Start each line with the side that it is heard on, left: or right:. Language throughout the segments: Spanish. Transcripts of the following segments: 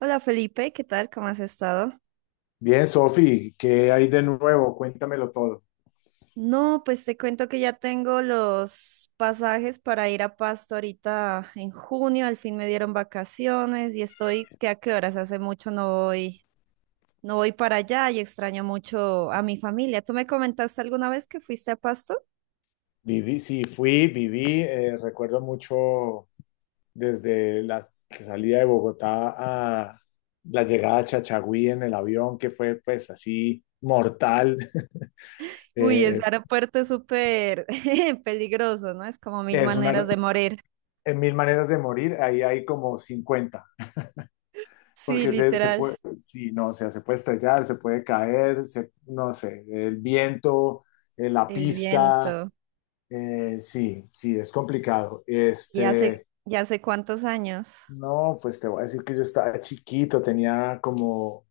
right: Hola Felipe, ¿qué tal? ¿Cómo has estado?
left: Bien, Sofi, ¿qué hay de nuevo? Cuéntamelo todo.
right: No, pues te cuento que ya tengo los pasajes para ir a Pasto ahorita en junio, al fin me dieron vacaciones y estoy, ¿qué a qué horas? Hace mucho no voy para allá y extraño mucho a mi familia. ¿Tú me comentaste alguna vez que fuiste a Pasto?
left: Viví, sí, fui, viví, recuerdo mucho desde la salida de Bogotá a la llegada a Chachagüí en el avión, que fue pues así mortal.
right: Uy, ese
left: Eh,
right: aeropuerto es súper peligroso, ¿no? Es como mil
left: es una,
right: maneras de morir.
left: en mil maneras de morir, ahí hay como 50
right: Sí,
left: porque se
right: literal,
left: puede, sí, no, o sea, se puede estrellar, se puede caer, se, no sé, el viento, la
right: el
left: pista,
right: viento.
left: sí, sí, es complicado.
right: ¿Y hace,
left: Este,
right: ya hace cuántos años?
left: no, pues te voy a decir que yo estaba chiquito, tenía como,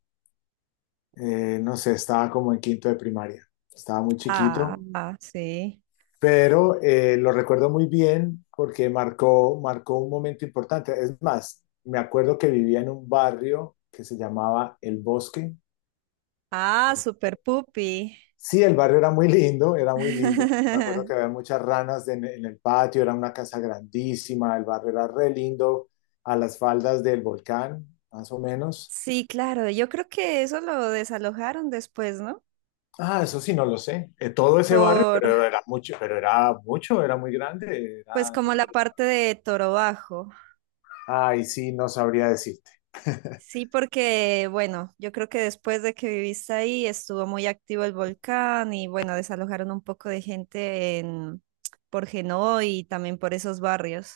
left: no sé, estaba como en quinto de primaria, estaba muy
right: Ah,
left: chiquito,
right: ah, sí.
left: pero lo recuerdo muy bien porque marcó un momento importante. Es más, me acuerdo que vivía en un barrio que se llamaba El Bosque.
right: Ah,
left: Eh,
right: Super Puppy.
left: Sí, el barrio era muy lindo, era muy lindo. Me acuerdo que había muchas ranas en el patio, era una casa grandísima, el barrio era re lindo, a las faldas del volcán, más o menos.
right: Sí, claro, yo creo que eso lo desalojaron después, ¿no?
left: Ah, eso sí, no lo sé. Todo ese barrio,
right: Por,
left: pero era mucho, era muy grande.
right: pues
left: Era, no
right: como la
left: solo-
right: parte de Toro Bajo.
left: ay, sí, no sabría decirte.
right: Sí, porque, bueno, yo creo que después de que viviste ahí estuvo muy activo el volcán y, bueno, desalojaron un poco de gente en, por Genoa y también por esos barrios.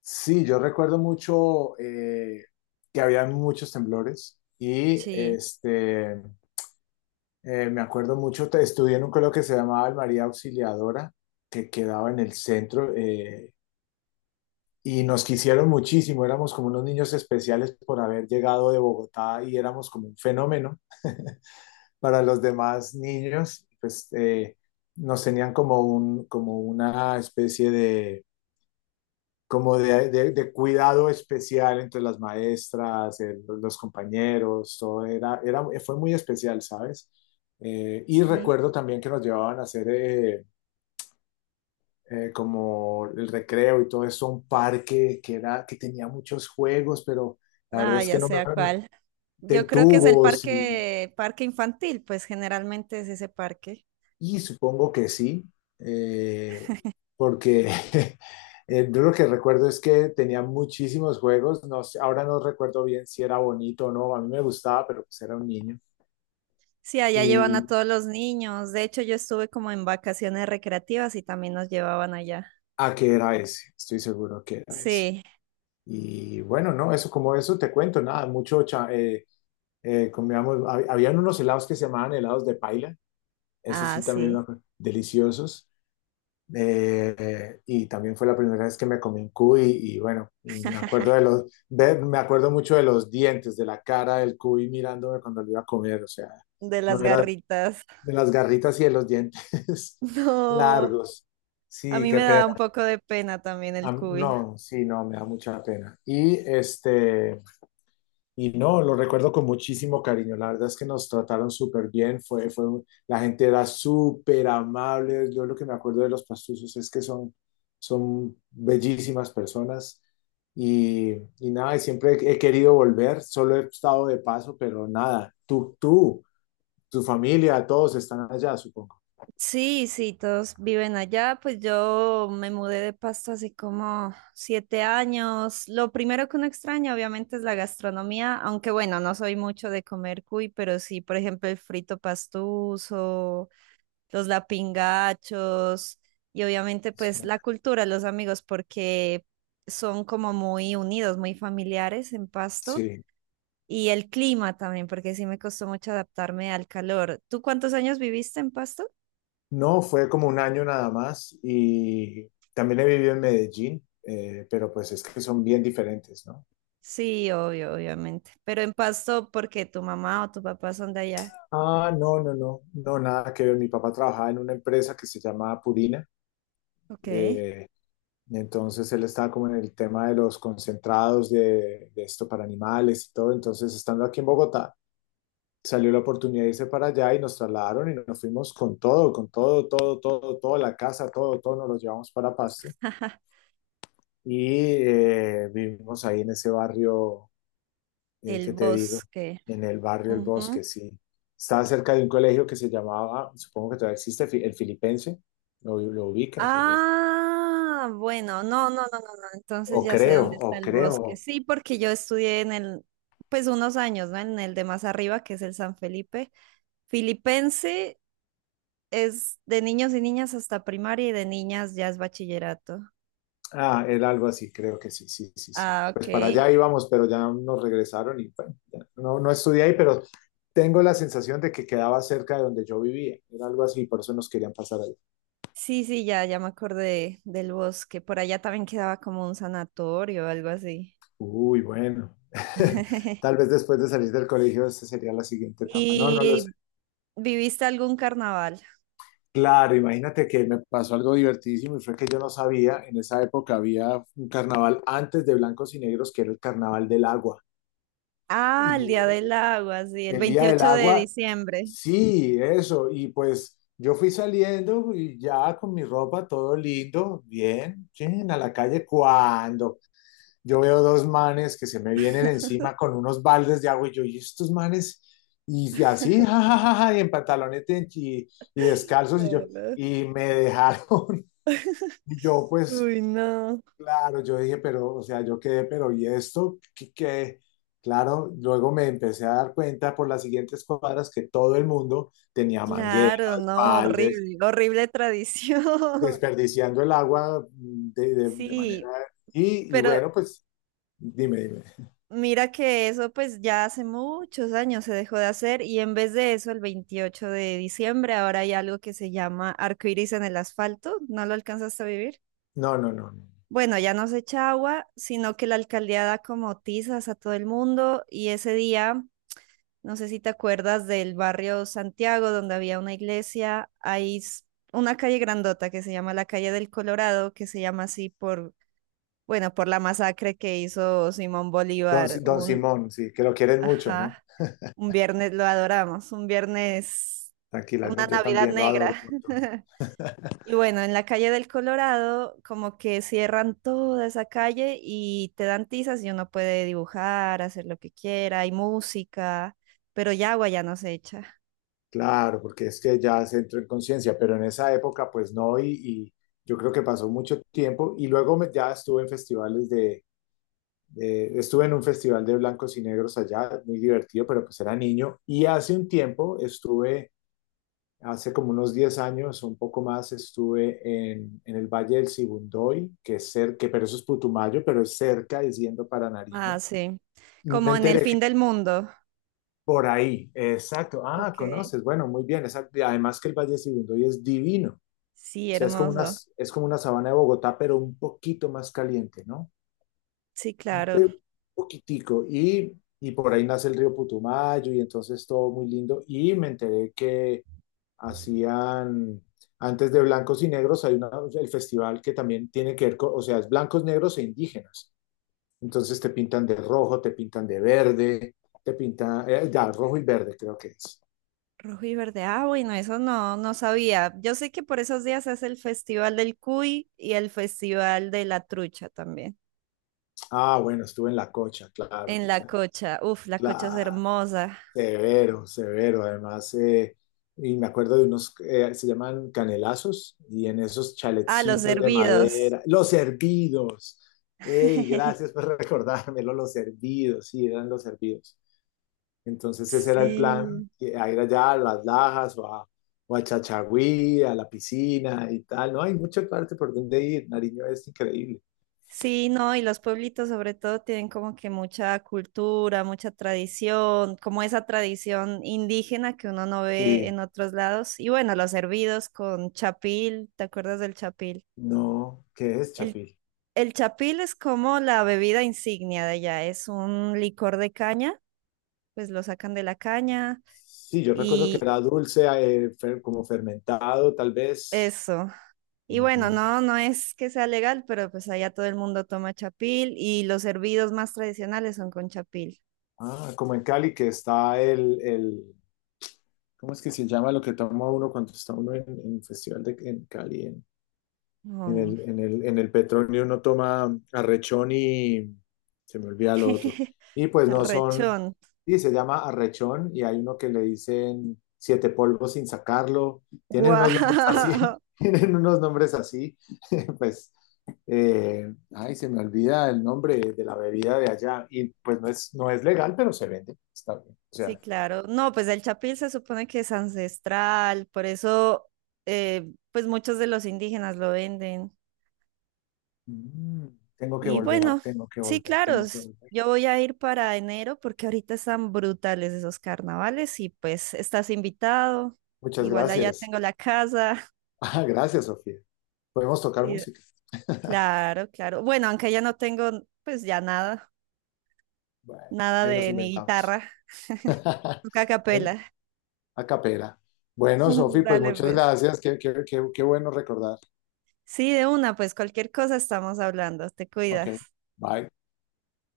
left: Sí, yo recuerdo mucho que había muchos temblores y
right: Sí,
left: me acuerdo mucho, estudié en un colegio que se llamaba el María Auxiliadora, que quedaba en el centro y nos quisieron muchísimo. Éramos como unos niños especiales por haber llegado de Bogotá y éramos como un fenómeno para los demás niños, pues nos tenían como, como una especie de, de cuidado especial entre las maestras, los compañeros, todo fue muy especial, ¿sabes? Y
right: sí.
left: recuerdo también que nos llevaban a hacer como el recreo y todo eso, un parque que era, que tenía muchos juegos, pero la verdad
right: Ah,
left: es que
right: ya
left: no me...
right: sea cuál.
left: de
right: Yo creo que es el
left: tubos y
right: parque, parque infantil, pues generalmente es ese parque.
left: Supongo que sí, eh, porque yo lo que recuerdo es que tenía muchísimos juegos, no, ahora no recuerdo bien si era bonito o no, a mí me gustaba, pero pues era un niño.
right: Sí, allá llevan a
left: Y
right: todos los niños. De hecho, yo estuve como en vacaciones recreativas y también nos llevaban allá.
left: a qué era ese, estoy seguro que era ese.
right: Sí,
left: Y bueno, no, eso como eso te cuento, nada, mucho, comíamos, habían unos helados que se llamaban helados de paila, eso
right: ah,
left: sí también me
right: sí,
left: acuerdo, deliciosos. Y también fue la primera vez que me comí un cuy y bueno, me acuerdo de los, me acuerdo mucho de los dientes, de la cara del cuy mirándome cuando lo iba a comer, o sea,
right: de
left: no
right: las
left: era
right: garritas.
left: de las garritas y de los dientes
right: No,
left: largos.
right: a
left: Sí,
right: mí
left: qué
right: me daba
left: pena.
right: un poco de pena también el
left: No,
right: cuy.
left: sí, no, me da mucha pena. Y este, y no, lo recuerdo con muchísimo cariño. La verdad es que nos trataron súper bien. La gente era súper amable. Yo lo que me acuerdo de los pastusos es que son bellísimas personas. Y, y nada, y siempre he querido volver. Solo he estado de paso, pero nada. Tu familia, todos están allá, supongo.
right: Sí, sí, todos viven allá. Pues yo me mudé de Pasto hace como 7 años. Lo primero que uno extraña, obviamente, es la gastronomía, aunque bueno, no soy mucho de comer cuy, pero sí, por ejemplo, el frito pastuso, los lapingachos y obviamente
left: Eso
right: pues
left: era.
right: la cultura, los amigos, porque son como muy unidos, muy familiares en Pasto,
left: Sí.
right: y el clima también, porque sí me costó mucho adaptarme al calor. ¿Tú cuántos años viviste en Pasto?
left: No, fue como un año nada más. Y también he vivido en Medellín, pero pues es que son bien diferentes, ¿no?
right: Sí, obvio, obviamente, pero en Pasto porque tu mamá o tu papá son de allá.
left: Ah, no, no, no, no, nada que ver. Mi papá trabajaba en una empresa que se llamaba Purina,
right: Ok.
left: eh, y entonces él estaba como en el tema de los concentrados de esto para animales y todo. Entonces, estando aquí en Bogotá, salió la oportunidad de irse para allá y nos trasladaron y nos fuimos con todo, todo, todo, todo, la casa, todo, todo, nos lo llevamos para Pasto y vivimos ahí en ese barrio
right: El
left: ¿qué te digo?
right: bosque.
left: En el barrio El
right: Ujú.
left: Bosque, sí. Estaba cerca de un colegio que se llamaba, supongo que todavía existe, el Filipense, lo ubicas o algo así.
right: Ah, bueno, no, no, no, no, no.
left: O
right: Entonces ya sé
left: creo,
right: dónde
left: o
right: está el
left: creo.
right: bosque. Sí, porque yo estudié en el, pues unos años, ¿no? En el de más arriba, que es el San Felipe. Filipense es de niños y niñas hasta primaria y de niñas ya es bachillerato.
left: Ah, era algo así, creo que sí, sí, sí, sí.
right: Ah,
left: Pues para
right: ok.
left: allá íbamos, pero ya nos regresaron y bueno, ya no, no estudié ahí, pero tengo la sensación de que quedaba cerca de donde yo vivía. Era algo así, por eso nos querían pasar ahí.
right: Sí, sí, ya me acordé del bosque. Por allá también quedaba como un sanatorio o algo así.
left: Uy, bueno. Tal vez después de salir del colegio, esa sería la siguiente etapa. No, no lo sé.
right: ¿Y viviste algún carnaval?
left: Claro, imagínate que me pasó algo divertidísimo y fue que yo no sabía, en esa época había un carnaval antes de Blancos y Negros que era el Carnaval del Agua. Y
right: Ah, el Día del Agua, sí, el
left: el Día del
right: 28 de
left: Agua,
right: diciembre.
left: sí, eso. Y pues yo fui saliendo y ya con mi ropa todo lindo, bien, chin, a la calle cuando yo veo dos manes que se me vienen encima con unos baldes de agua y yo, ¿y estos manes? Y así, ja, ja, ja, ja, y en pantalones y descalzos y yo,
right: Eh,
left: y me dejaron. Y yo, pues,
right: Uy, no.
left: claro, yo dije, pero, o sea, yo quedé, pero, ¿y esto? ¿Qué, qué? Claro, luego me empecé a dar cuenta por las siguientes cuadras que todo el mundo tenía mangueras,
right: Claro, no,
left: baldes,
right: horrible, horrible tradición.
left: desperdiciando el agua de, de manera...
right: Sí,
left: Y, y
right: pero
left: bueno, pues, dime, dime.
right: mira que eso pues ya hace muchos años se dejó de hacer y en vez de eso el 28 de diciembre ahora hay algo que se llama arcoíris en el asfalto, ¿no lo alcanzaste a vivir?
left: No, no, no, no.
right: Bueno, ya no se echa agua, sino que la alcaldía da como tizas a todo el mundo y ese día no sé si te acuerdas del barrio Santiago, donde había una iglesia. Una calle grandota que se llama la calle del Colorado, que se llama así por, bueno, por la masacre que hizo Simón
left: Don,
right: Bolívar.
left: Si- Don Simón, sí, que lo quieren mucho, ¿no?
right: Ajá, un viernes, lo adoramos, un viernes,
left: Tranquila,
right: una
left: ¿no? Yo
right: Navidad
left: también lo adoro
right: negra.
left: un montón.
right: Y bueno, en la calle del Colorado, como que cierran toda esa calle y te dan tizas y uno puede dibujar, hacer lo que quiera, hay música, pero ya agua ya no se echa.
left: Claro, porque es que ya se entró en conciencia, pero en esa época pues no, y yo creo que pasó mucho tiempo y luego ya estuve en festivales estuve en un festival de blancos y negros allá, muy divertido, pero pues era niño, y hace un tiempo estuve, hace como unos 10 años, un poco más, estuve en, el Valle del Sibundoy, que es cerca, pero eso es Putumayo, pero es cerca, es yendo para
right: Ah,
left: Nariño,
right: sí.
left: y me
right: Como en el
left: enteré que
right: fin del mundo.
left: por ahí, exacto, ah,
right: Ok.
left: conoces, bueno, muy bien, exacto, y además que el Valle del Sibundoy es divino. O
right: Sí,
left: sea,
right: hermoso.
left: es como una sabana de Bogotá, pero un poquito más caliente, ¿no?
right: Sí, claro.
left: Pero un poquitico. Y por ahí nace el río Putumayo y entonces todo muy lindo. Y me enteré que hacían, antes de blancos y negros, hay una, el festival que también tiene que ver con, o sea, es blancos, negros e indígenas. Entonces te pintan de rojo, te pintan de verde, te pintan, ya, rojo y verde creo que es.
right: Rojo y verde. Ah, bueno, eso no, no sabía. Yo sé que por esos días es el Festival del Cuy y el Festival de la Trucha también.
left: Ah, bueno, estuve en la cocha, claro. O
right: En la
left: sea,
right: cocha. Uf, la cocha es
left: claro.
right: hermosa.
left: Severo, severo. Además, y me acuerdo de unos, se llaman canelazos, y en esos
right: Ah, los
left: chaletcitos de
right: hervidos.
left: madera, los hervidos. ¡Ey, gracias por recordármelo! Los hervidos, sí, eran los hervidos. Entonces ese era el plan,
right: Sí.
left: que a ir allá a las Lajas o a Chachagüí, a la piscina y tal. No, hay mucha parte por donde ir. Nariño es increíble.
right: Sí, no, y los pueblitos sobre todo tienen como que mucha cultura, mucha tradición, como esa tradición indígena que uno no ve
left: Sí,
right: en otros lados. Y bueno, los hervidos con chapil, ¿te acuerdas del chapil?
left: no, ¿qué es
right: El,
left: Chapil?
right: el chapil es como la bebida insignia de allá, es un licor de caña, pues lo sacan de la caña
left: Sí, yo recuerdo que
right: y
left: era dulce, como fermentado, tal vez.
right: eso. Y bueno,
left: Ujú.
right: no, no es que sea legal, pero pues allá todo el mundo toma chapil y los hervidos más tradicionales son con chapil.
left: Ah, como en Cali, que está el, ¿cómo es que se llama lo que toma uno cuando está uno en, el festival de, en Cali? En
right: Mm.
left: el, en el, en el Petronio uno toma arrechón y se me olvida lo otro. Y pues no son,
right: Rechón.
left: y se llama arrechón y hay uno que le dicen siete polvos sin sacarlo. Tienen unos nombres así,
right: Wow.
left: tienen unos nombres así. Pues, ay, se me olvida el nombre de la bebida de allá. Y pues no es, no es legal, pero se vende. Está bien. O
right: Sí,
left: sea,
right: claro. No, pues el chapil se supone que es ancestral, por eso, pues muchos de los indígenas lo venden.
left: mm, tengo que
right: Y
left: volver,
right: bueno,
left: tengo que
right: sí,
left: volver,
right: claro.
left: tengo que
right: s-
left: volver.
right: Yo voy a ir para enero porque ahorita están brutales esos carnavales y pues estás invitado.
left: Muchas
right: Igual allá
left: gracias.
right: tengo la casa.
left: Ah, gracias, Sofía. Podemos tocar
right: Sí,
left: música.
right: claro, claro. Bueno, aunque ya no tengo, pues ya nada,
left: Bueno,
right: nada
left: ahí nos
right: de ni
left: inventamos.
right: guitarra, toca a
left: Ahí,
right: capela.
left: a capela. Bueno, Sofía, pues
right: Dale,
left: muchas
right: pues.
left: gracias. Qué bueno recordar.
right: Sí, de una, pues cualquier cosa estamos hablando. Te
left: Ok,
right: cuidas.
left: bye.